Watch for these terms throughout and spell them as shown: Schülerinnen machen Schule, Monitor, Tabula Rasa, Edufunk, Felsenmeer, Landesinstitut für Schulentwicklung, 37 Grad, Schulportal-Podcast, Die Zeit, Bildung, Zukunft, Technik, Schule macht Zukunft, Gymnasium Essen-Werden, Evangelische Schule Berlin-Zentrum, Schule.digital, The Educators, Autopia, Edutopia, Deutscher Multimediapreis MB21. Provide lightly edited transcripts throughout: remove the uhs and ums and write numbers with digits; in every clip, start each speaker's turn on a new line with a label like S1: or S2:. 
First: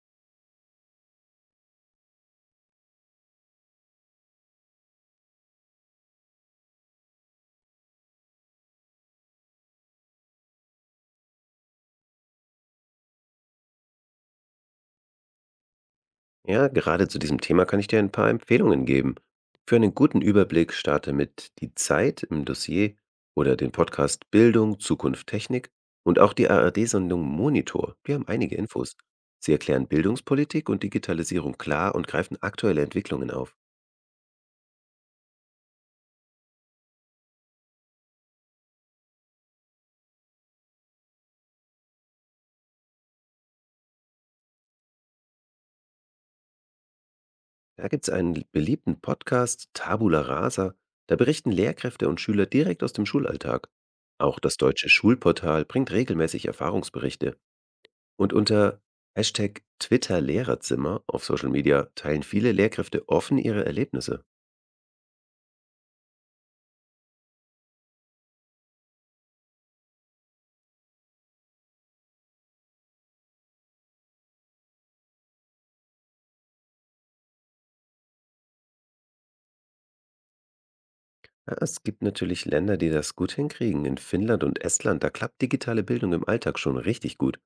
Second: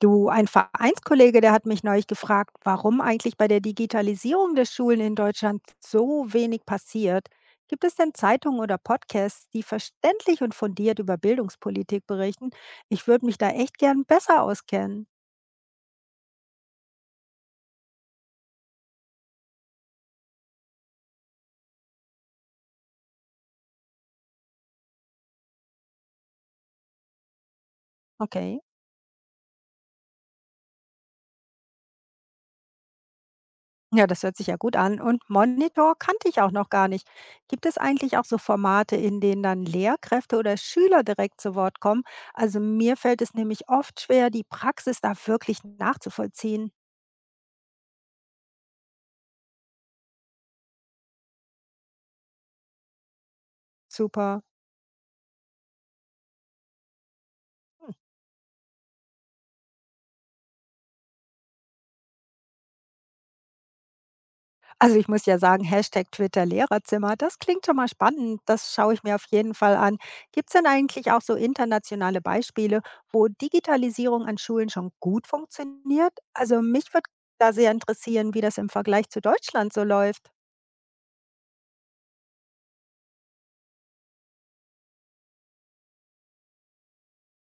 S1: Du, ein Vereinskollege, der hat mich neulich gefragt, warum eigentlich bei der Digitalisierung der Schulen in Deutschland so wenig passiert. Gibt es denn Zeitungen oder Podcasts, die verständlich und fundiert über Bildungspolitik berichten? Ich würde mich da echt gern besser auskennen.
S2: Ja, gerade zu diesem Thema kann ich dir ein paar Empfehlungen geben. Für einen guten Überblick starte mit Die Zeit im Dossier oder den Podcast Bildung, Zukunft, Technik und auch die ARD-Sendung Monitor. Wir haben einige
S1: Okay.
S2: Infos. Sie erklären Bildungspolitik und Digitalisierung klar und greifen aktuelle Entwicklungen auf.
S1: Ja, das hört sich ja gut an. Und Monitor kannte ich auch noch gar nicht. Gibt es eigentlich auch so Formate, in denen dann Lehrkräfte oder Schüler direkt zu Wort kommen? Also mir fällt es nämlich oft schwer, die Praxis da wirklich nachzuvollziehen.
S2: Da gibt es einen beliebten Podcast Tabula Rasa. Da berichten Lehrkräfte und Schüler direkt aus dem Schulalltag. Auch
S1: Super.
S2: das deutsche Schulportal bringt regelmäßig Erfahrungsberichte. Und unter #Twitter-Lehrerzimmer auf Social Media teilen viele Lehrkräfte offen ihre Erlebnisse.
S1: Also ich muss ja sagen, Hashtag Twitter Lehrerzimmer, das klingt schon mal spannend. Das schaue ich mir auf jeden Fall an. Gibt es denn eigentlich auch so internationale Beispiele, wo Digitalisierung an Schulen schon gut funktioniert? Also mich würde da sehr interessieren, wie das im Vergleich zu Deutschland so läuft.
S2: Ja, es gibt natürlich Länder, die das gut hinkriegen. In Finnland und Estland, da klappt digitale Bildung im Alltag schon richtig gut.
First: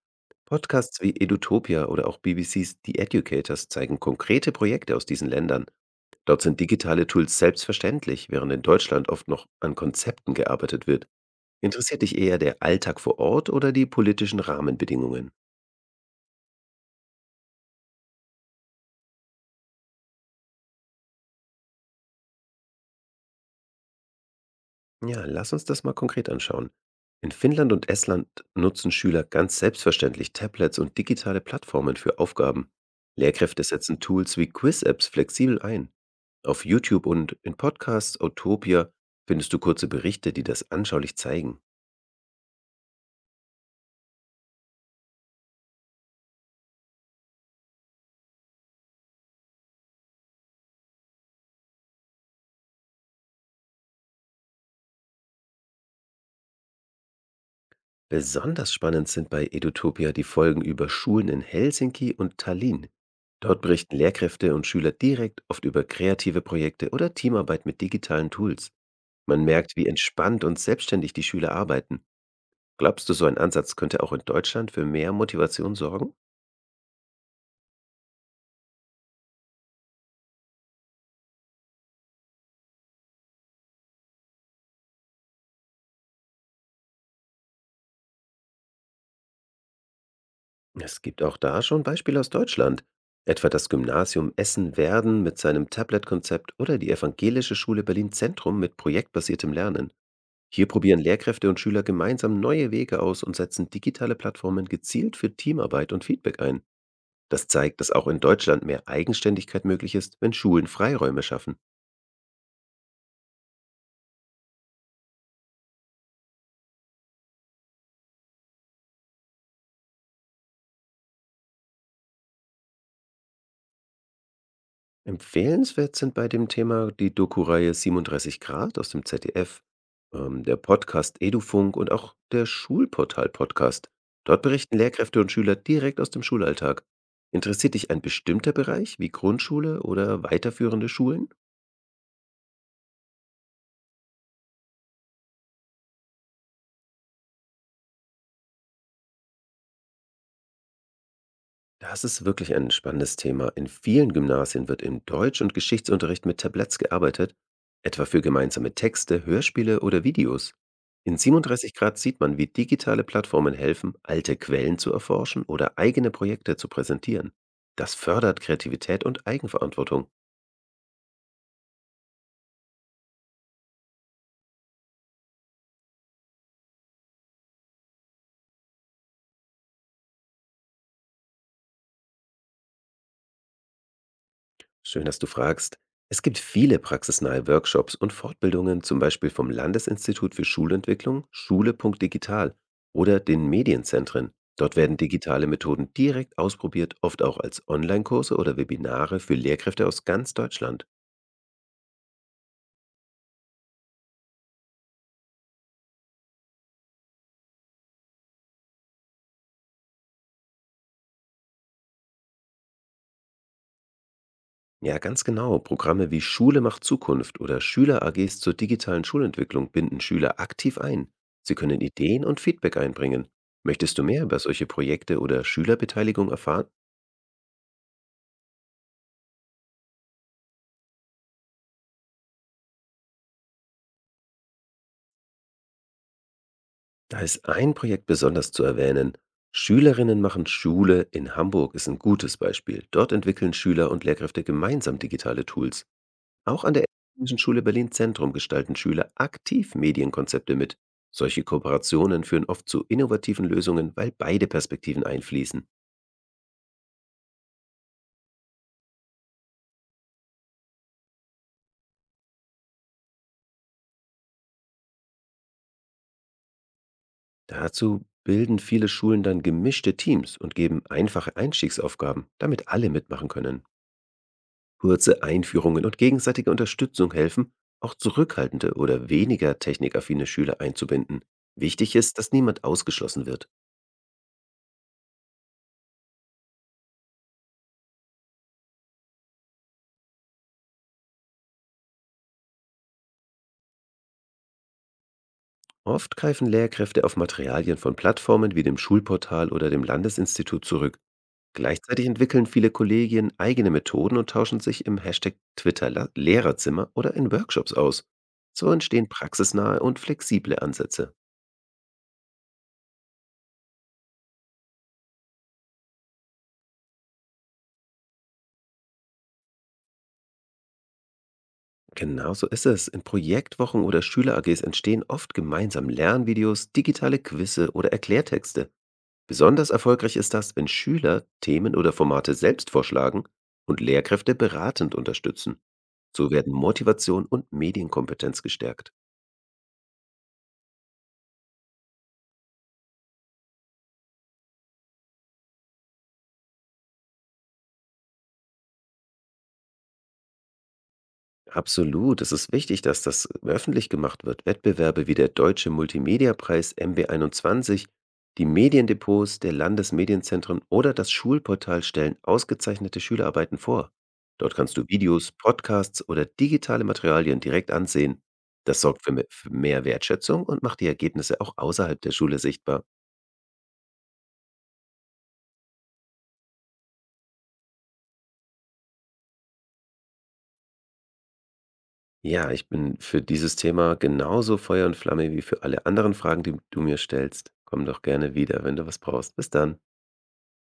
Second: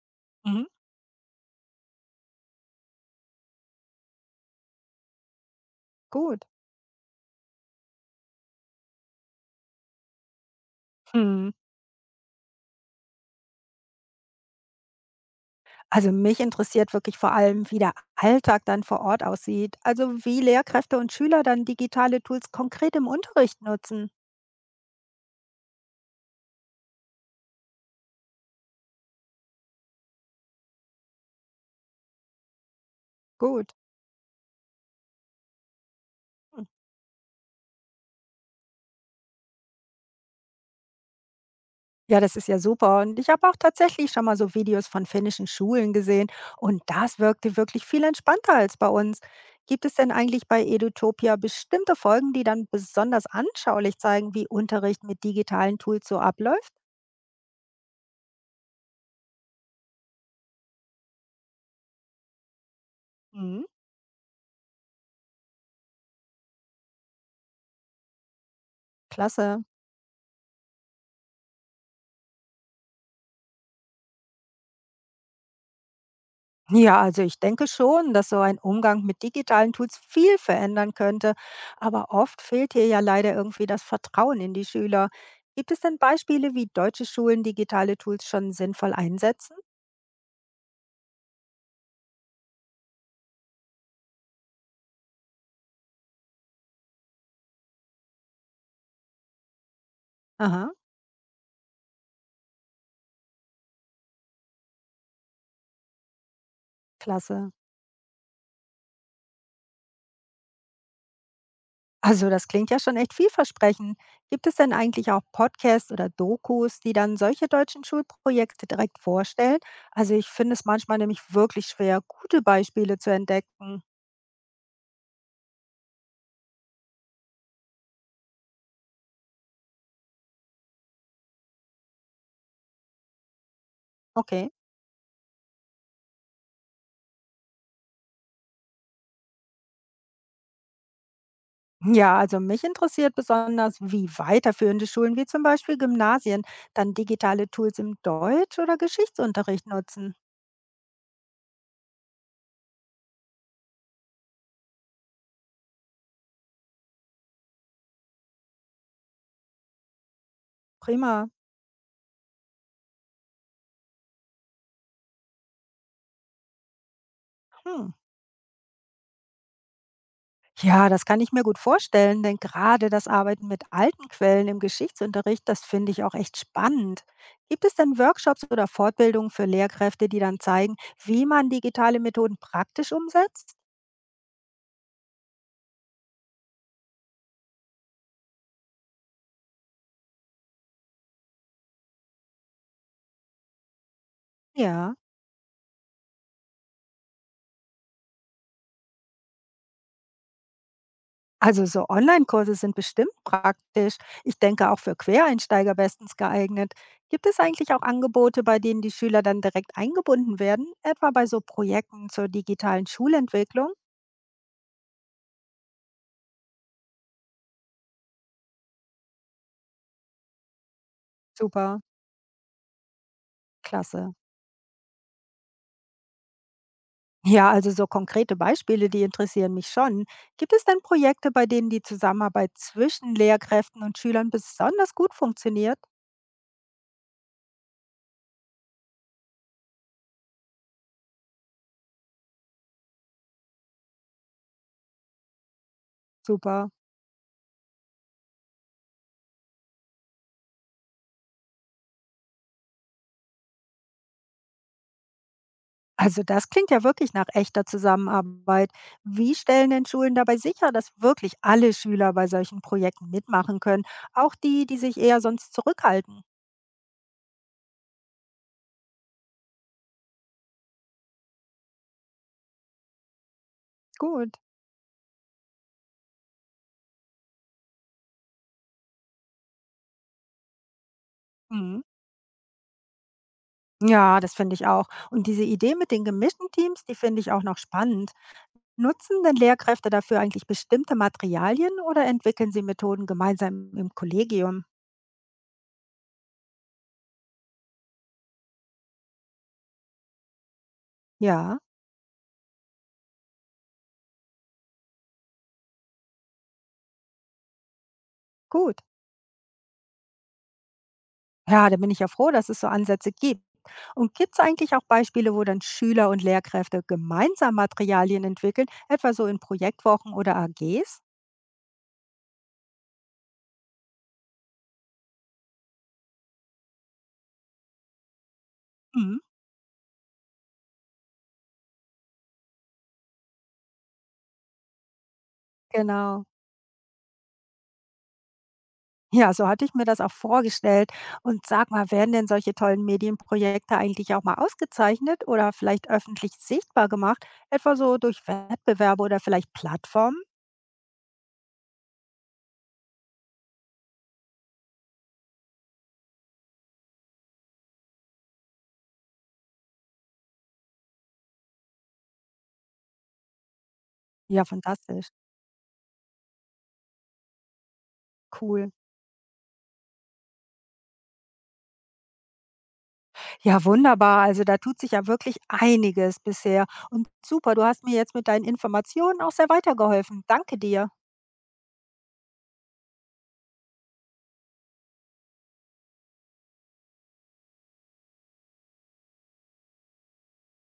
S1: Mhm.
S2: Podcasts wie Edutopia oder auch BBCs The Educators zeigen konkrete Projekte aus diesen Ländern. Dort
S1: Gut.
S2: sind digitale Tools selbstverständlich, während in Deutschland oft noch an Konzepten gearbeitet wird.
S1: Hm.
S2: Interessiert dich eher der Alltag vor Ort oder die politischen Rahmenbedingungen?
S1: Also mich interessiert wirklich vor allem, wie der Alltag dann vor Ort aussieht. Also wie Lehrkräfte und Schüler dann digitale Tools konkret im Unterricht nutzen.
S2: Ja, lass uns das mal konkret anschauen. In Finnland und Estland nutzen Schüler ganz selbstverständlich Tablets und digitale Plattformen für Aufgaben. Lehrkräfte
S1: Gut.
S2: setzen Tools wie Quiz-Apps flexibel ein. Auf YouTube und in Podcasts Autopia findest du kurze Berichte, die das anschaulich zeigen.
S1: Ja, das ist ja super. Und ich habe auch tatsächlich schon mal so Videos von finnischen Schulen gesehen. Und das wirkte wirklich viel entspannter als bei uns. Gibt es denn eigentlich bei Edutopia bestimmte Folgen, die dann besonders anschaulich zeigen, wie Unterricht mit digitalen Tools so abläuft?
S2: Besonders spannend sind bei Edutopia die Folgen über Schulen in Helsinki und Tallinn. Dort
S1: Mhm.
S2: berichten Lehrkräfte und Schüler direkt oft über kreative Projekte oder Teamarbeit mit digitalen Tools. Man
S1: Klasse.
S2: merkt, wie entspannt und selbstständig die Schüler arbeiten. Glaubst du, so ein Ansatz könnte auch in Deutschland für mehr Motivation sorgen?
S1: Ja, also ich denke schon, dass so ein Umgang mit digitalen Tools viel verändern könnte. Aber oft fehlt hier ja leider irgendwie das Vertrauen in die Schüler. Gibt es denn Beispiele, wie deutsche Schulen digitale Tools schon sinnvoll einsetzen?
S2: Es gibt auch da schon Beispiele aus Deutschland. Etwa das Gymnasium Essen-Werden mit seinem Tablet-Konzept oder die Evangelische Schule Berlin-Zentrum mit projektbasiertem Lernen. Hier
S1: Aha.
S2: probieren Lehrkräfte und Schüler gemeinsam neue Wege aus und setzen digitale Plattformen gezielt für Teamarbeit und Feedback ein. Das
S1: Klasse.
S2: zeigt, dass auch in Deutschland mehr Eigenständigkeit möglich ist, wenn Schulen Freiräume schaffen.
S1: Also das klingt ja schon echt vielversprechend. Gibt es denn eigentlich auch Podcasts oder Dokus, die dann solche deutschen Schulprojekte direkt vorstellen? Also ich finde es manchmal nämlich wirklich schwer, gute Beispiele zu entdecken.
S2: Empfehlenswert sind bei dem Thema die Doku-Reihe „37 Grad“ aus dem ZDF, der Podcast Edufunk und auch der Schulportal-Podcast. Dort
S1: Okay.
S2: berichten Lehrkräfte und Schüler direkt aus dem Schulalltag. Interessiert dich ein bestimmter Bereich wie Grundschule oder weiterführende Schulen?
S1: Ja, also mich interessiert besonders, wie weiterführende Schulen wie zum Beispiel Gymnasien dann digitale Tools im Deutsch- oder Geschichtsunterricht nutzen.
S2: Das ist wirklich ein spannendes Thema. In vielen Gymnasien wird im Deutsch- und Geschichtsunterricht mit Tabletts gearbeitet, etwa für gemeinsame Texte, Hörspiele oder Videos. In
S1: Prima.
S2: 37 Grad sieht man, wie digitale Plattformen helfen, alte Quellen zu erforschen oder eigene Projekte zu präsentieren.
S1: Hm.
S2: Das fördert Kreativität und Eigenverantwortung.
S1: Ja, das kann ich mir gut vorstellen, denn gerade das Arbeiten mit alten Quellen im Geschichtsunterricht, das finde ich auch echt spannend. Gibt es denn Workshops oder Fortbildungen für Lehrkräfte, die dann zeigen, wie man digitale Methoden praktisch umsetzt?
S2: Schön, dass du fragst. Es gibt viele praxisnahe Workshops und Fortbildungen, zum Beispiel vom Landesinstitut für Schulentwicklung, Schule.digital oder den Medienzentren. Dort werden
S1: Ja.
S2: digitale Methoden direkt ausprobiert, oft auch als Online-Kurse oder Webinare für Lehrkräfte aus ganz Deutschland.
S1: Also so Online-Kurse sind bestimmt praktisch. Ich denke auch für Quereinsteiger bestens geeignet. Gibt es eigentlich auch Angebote, bei denen die Schüler dann direkt eingebunden werden, etwa bei so Projekten zur digitalen Schulentwicklung?
S2: Ja, ganz genau. Programme wie Schule macht Zukunft oder Schüler-AGs zur digitalen Schulentwicklung binden Schüler aktiv ein. Sie können
S1: Super,
S2: Ideen und Feedback einbringen. Möchtest du
S1: klasse.
S2: mehr über solche Projekte oder Schülerbeteiligung erfahren?
S1: Ja, also so konkrete Beispiele, die interessieren mich schon. Gibt es denn Projekte, bei denen die Zusammenarbeit zwischen Lehrkräften und Schülern besonders gut funktioniert?
S2: Da ist ein Projekt besonders zu erwähnen. Schülerinnen machen Schule in Hamburg ist ein gutes Beispiel. Dort entwickeln Schüler und Lehrkräfte gemeinsam digitale Tools. Auch
S1: Super.
S2: an der Technischen Schule Berlin Zentrum gestalten Schüler aktiv Medienkonzepte mit. Solche Kooperationen führen oft zu innovativen Lösungen, weil beide Perspektiven einfließen.
S1: Also das klingt ja wirklich nach echter Zusammenarbeit. Wie stellen denn Schulen dabei sicher, dass wirklich alle Schüler bei solchen Projekten mitmachen können, auch die, die sich eher sonst zurückhalten?
S2: Dazu bilden viele Schulen dann gemischte Teams und geben einfache Einstiegsaufgaben, damit alle mitmachen können.
S1: Gut.
S2: Kurze Einführungen und gegenseitige Unterstützung helfen, auch zurückhaltende oder weniger technikaffine Schüler einzubinden.
S1: Mhm.
S2: Wichtig ist, dass niemand ausgeschlossen wird.
S1: Ja, das finde ich auch. Und diese Idee mit den gemischten Teams, die finde ich auch noch spannend. Nutzen denn Lehrkräfte dafür eigentlich bestimmte Materialien oder entwickeln sie Methoden gemeinsam im Kollegium?
S2: Oft greifen Lehrkräfte auf Materialien von Plattformen wie dem Schulportal oder dem Landesinstitut zurück.
S1: Ja,
S2: Gleichzeitig entwickeln viele Kollegien eigene Methoden und tauschen sich im Hashtag Twitter Lehrerzimmer oder in Workshops aus. So
S1: gut.
S2: entstehen praxisnahe und flexible Ansätze.
S1: Ja, da bin ich ja froh, dass es so Ansätze gibt. Und gibt es eigentlich auch Beispiele, wo dann Schüler und Lehrkräfte gemeinsam Materialien entwickeln, etwa so in Projektwochen oder AGs?
S2: Genau so ist es. In Projektwochen oder Schüler-AGs entstehen oft gemeinsam Lernvideos, digitale Quizze oder Erklärtexte.
S1: Mhm,
S2: Besonders erfolgreich ist das, wenn Schüler Themen oder Formate selbst vorschlagen und Lehrkräfte beratend unterstützen.
S1: genau.
S2: So werden Motivation und Medienkompetenz gestärkt.
S1: Ja, so hatte ich mir das auch vorgestellt. Und sag mal, werden denn solche tollen Medienprojekte eigentlich auch mal ausgezeichnet oder vielleicht öffentlich sichtbar gemacht, etwa so durch Wettbewerbe oder vielleicht Plattformen?
S2: Absolut. Es ist wichtig, dass das öffentlich gemacht wird. Wettbewerbe wie der Deutsche Multimediapreis MB21, die Mediendepots der Landesmedienzentren oder das Schulportal stellen ausgezeichnete Schülerarbeiten vor.
S1: Ja,
S2: Dort kannst du
S1: fantastisch.
S2: Videos, Podcasts oder digitale Materialien direkt ansehen.
S1: Cool.
S2: Das sorgt für für mehr Wertschätzung und macht die Ergebnisse auch außerhalb der Schule sichtbar.
S1: Ja, wunderbar. Also da tut sich ja wirklich einiges bisher. Und super, du hast mir jetzt mit deinen Informationen auch sehr weitergeholfen. Danke dir.
S2: Ja, ich bin für dieses Thema genauso Feuer und Flamme wie für alle anderen Fragen, die du mir stellst. Komm doch gerne wieder, wenn du was brauchst. Bis dann.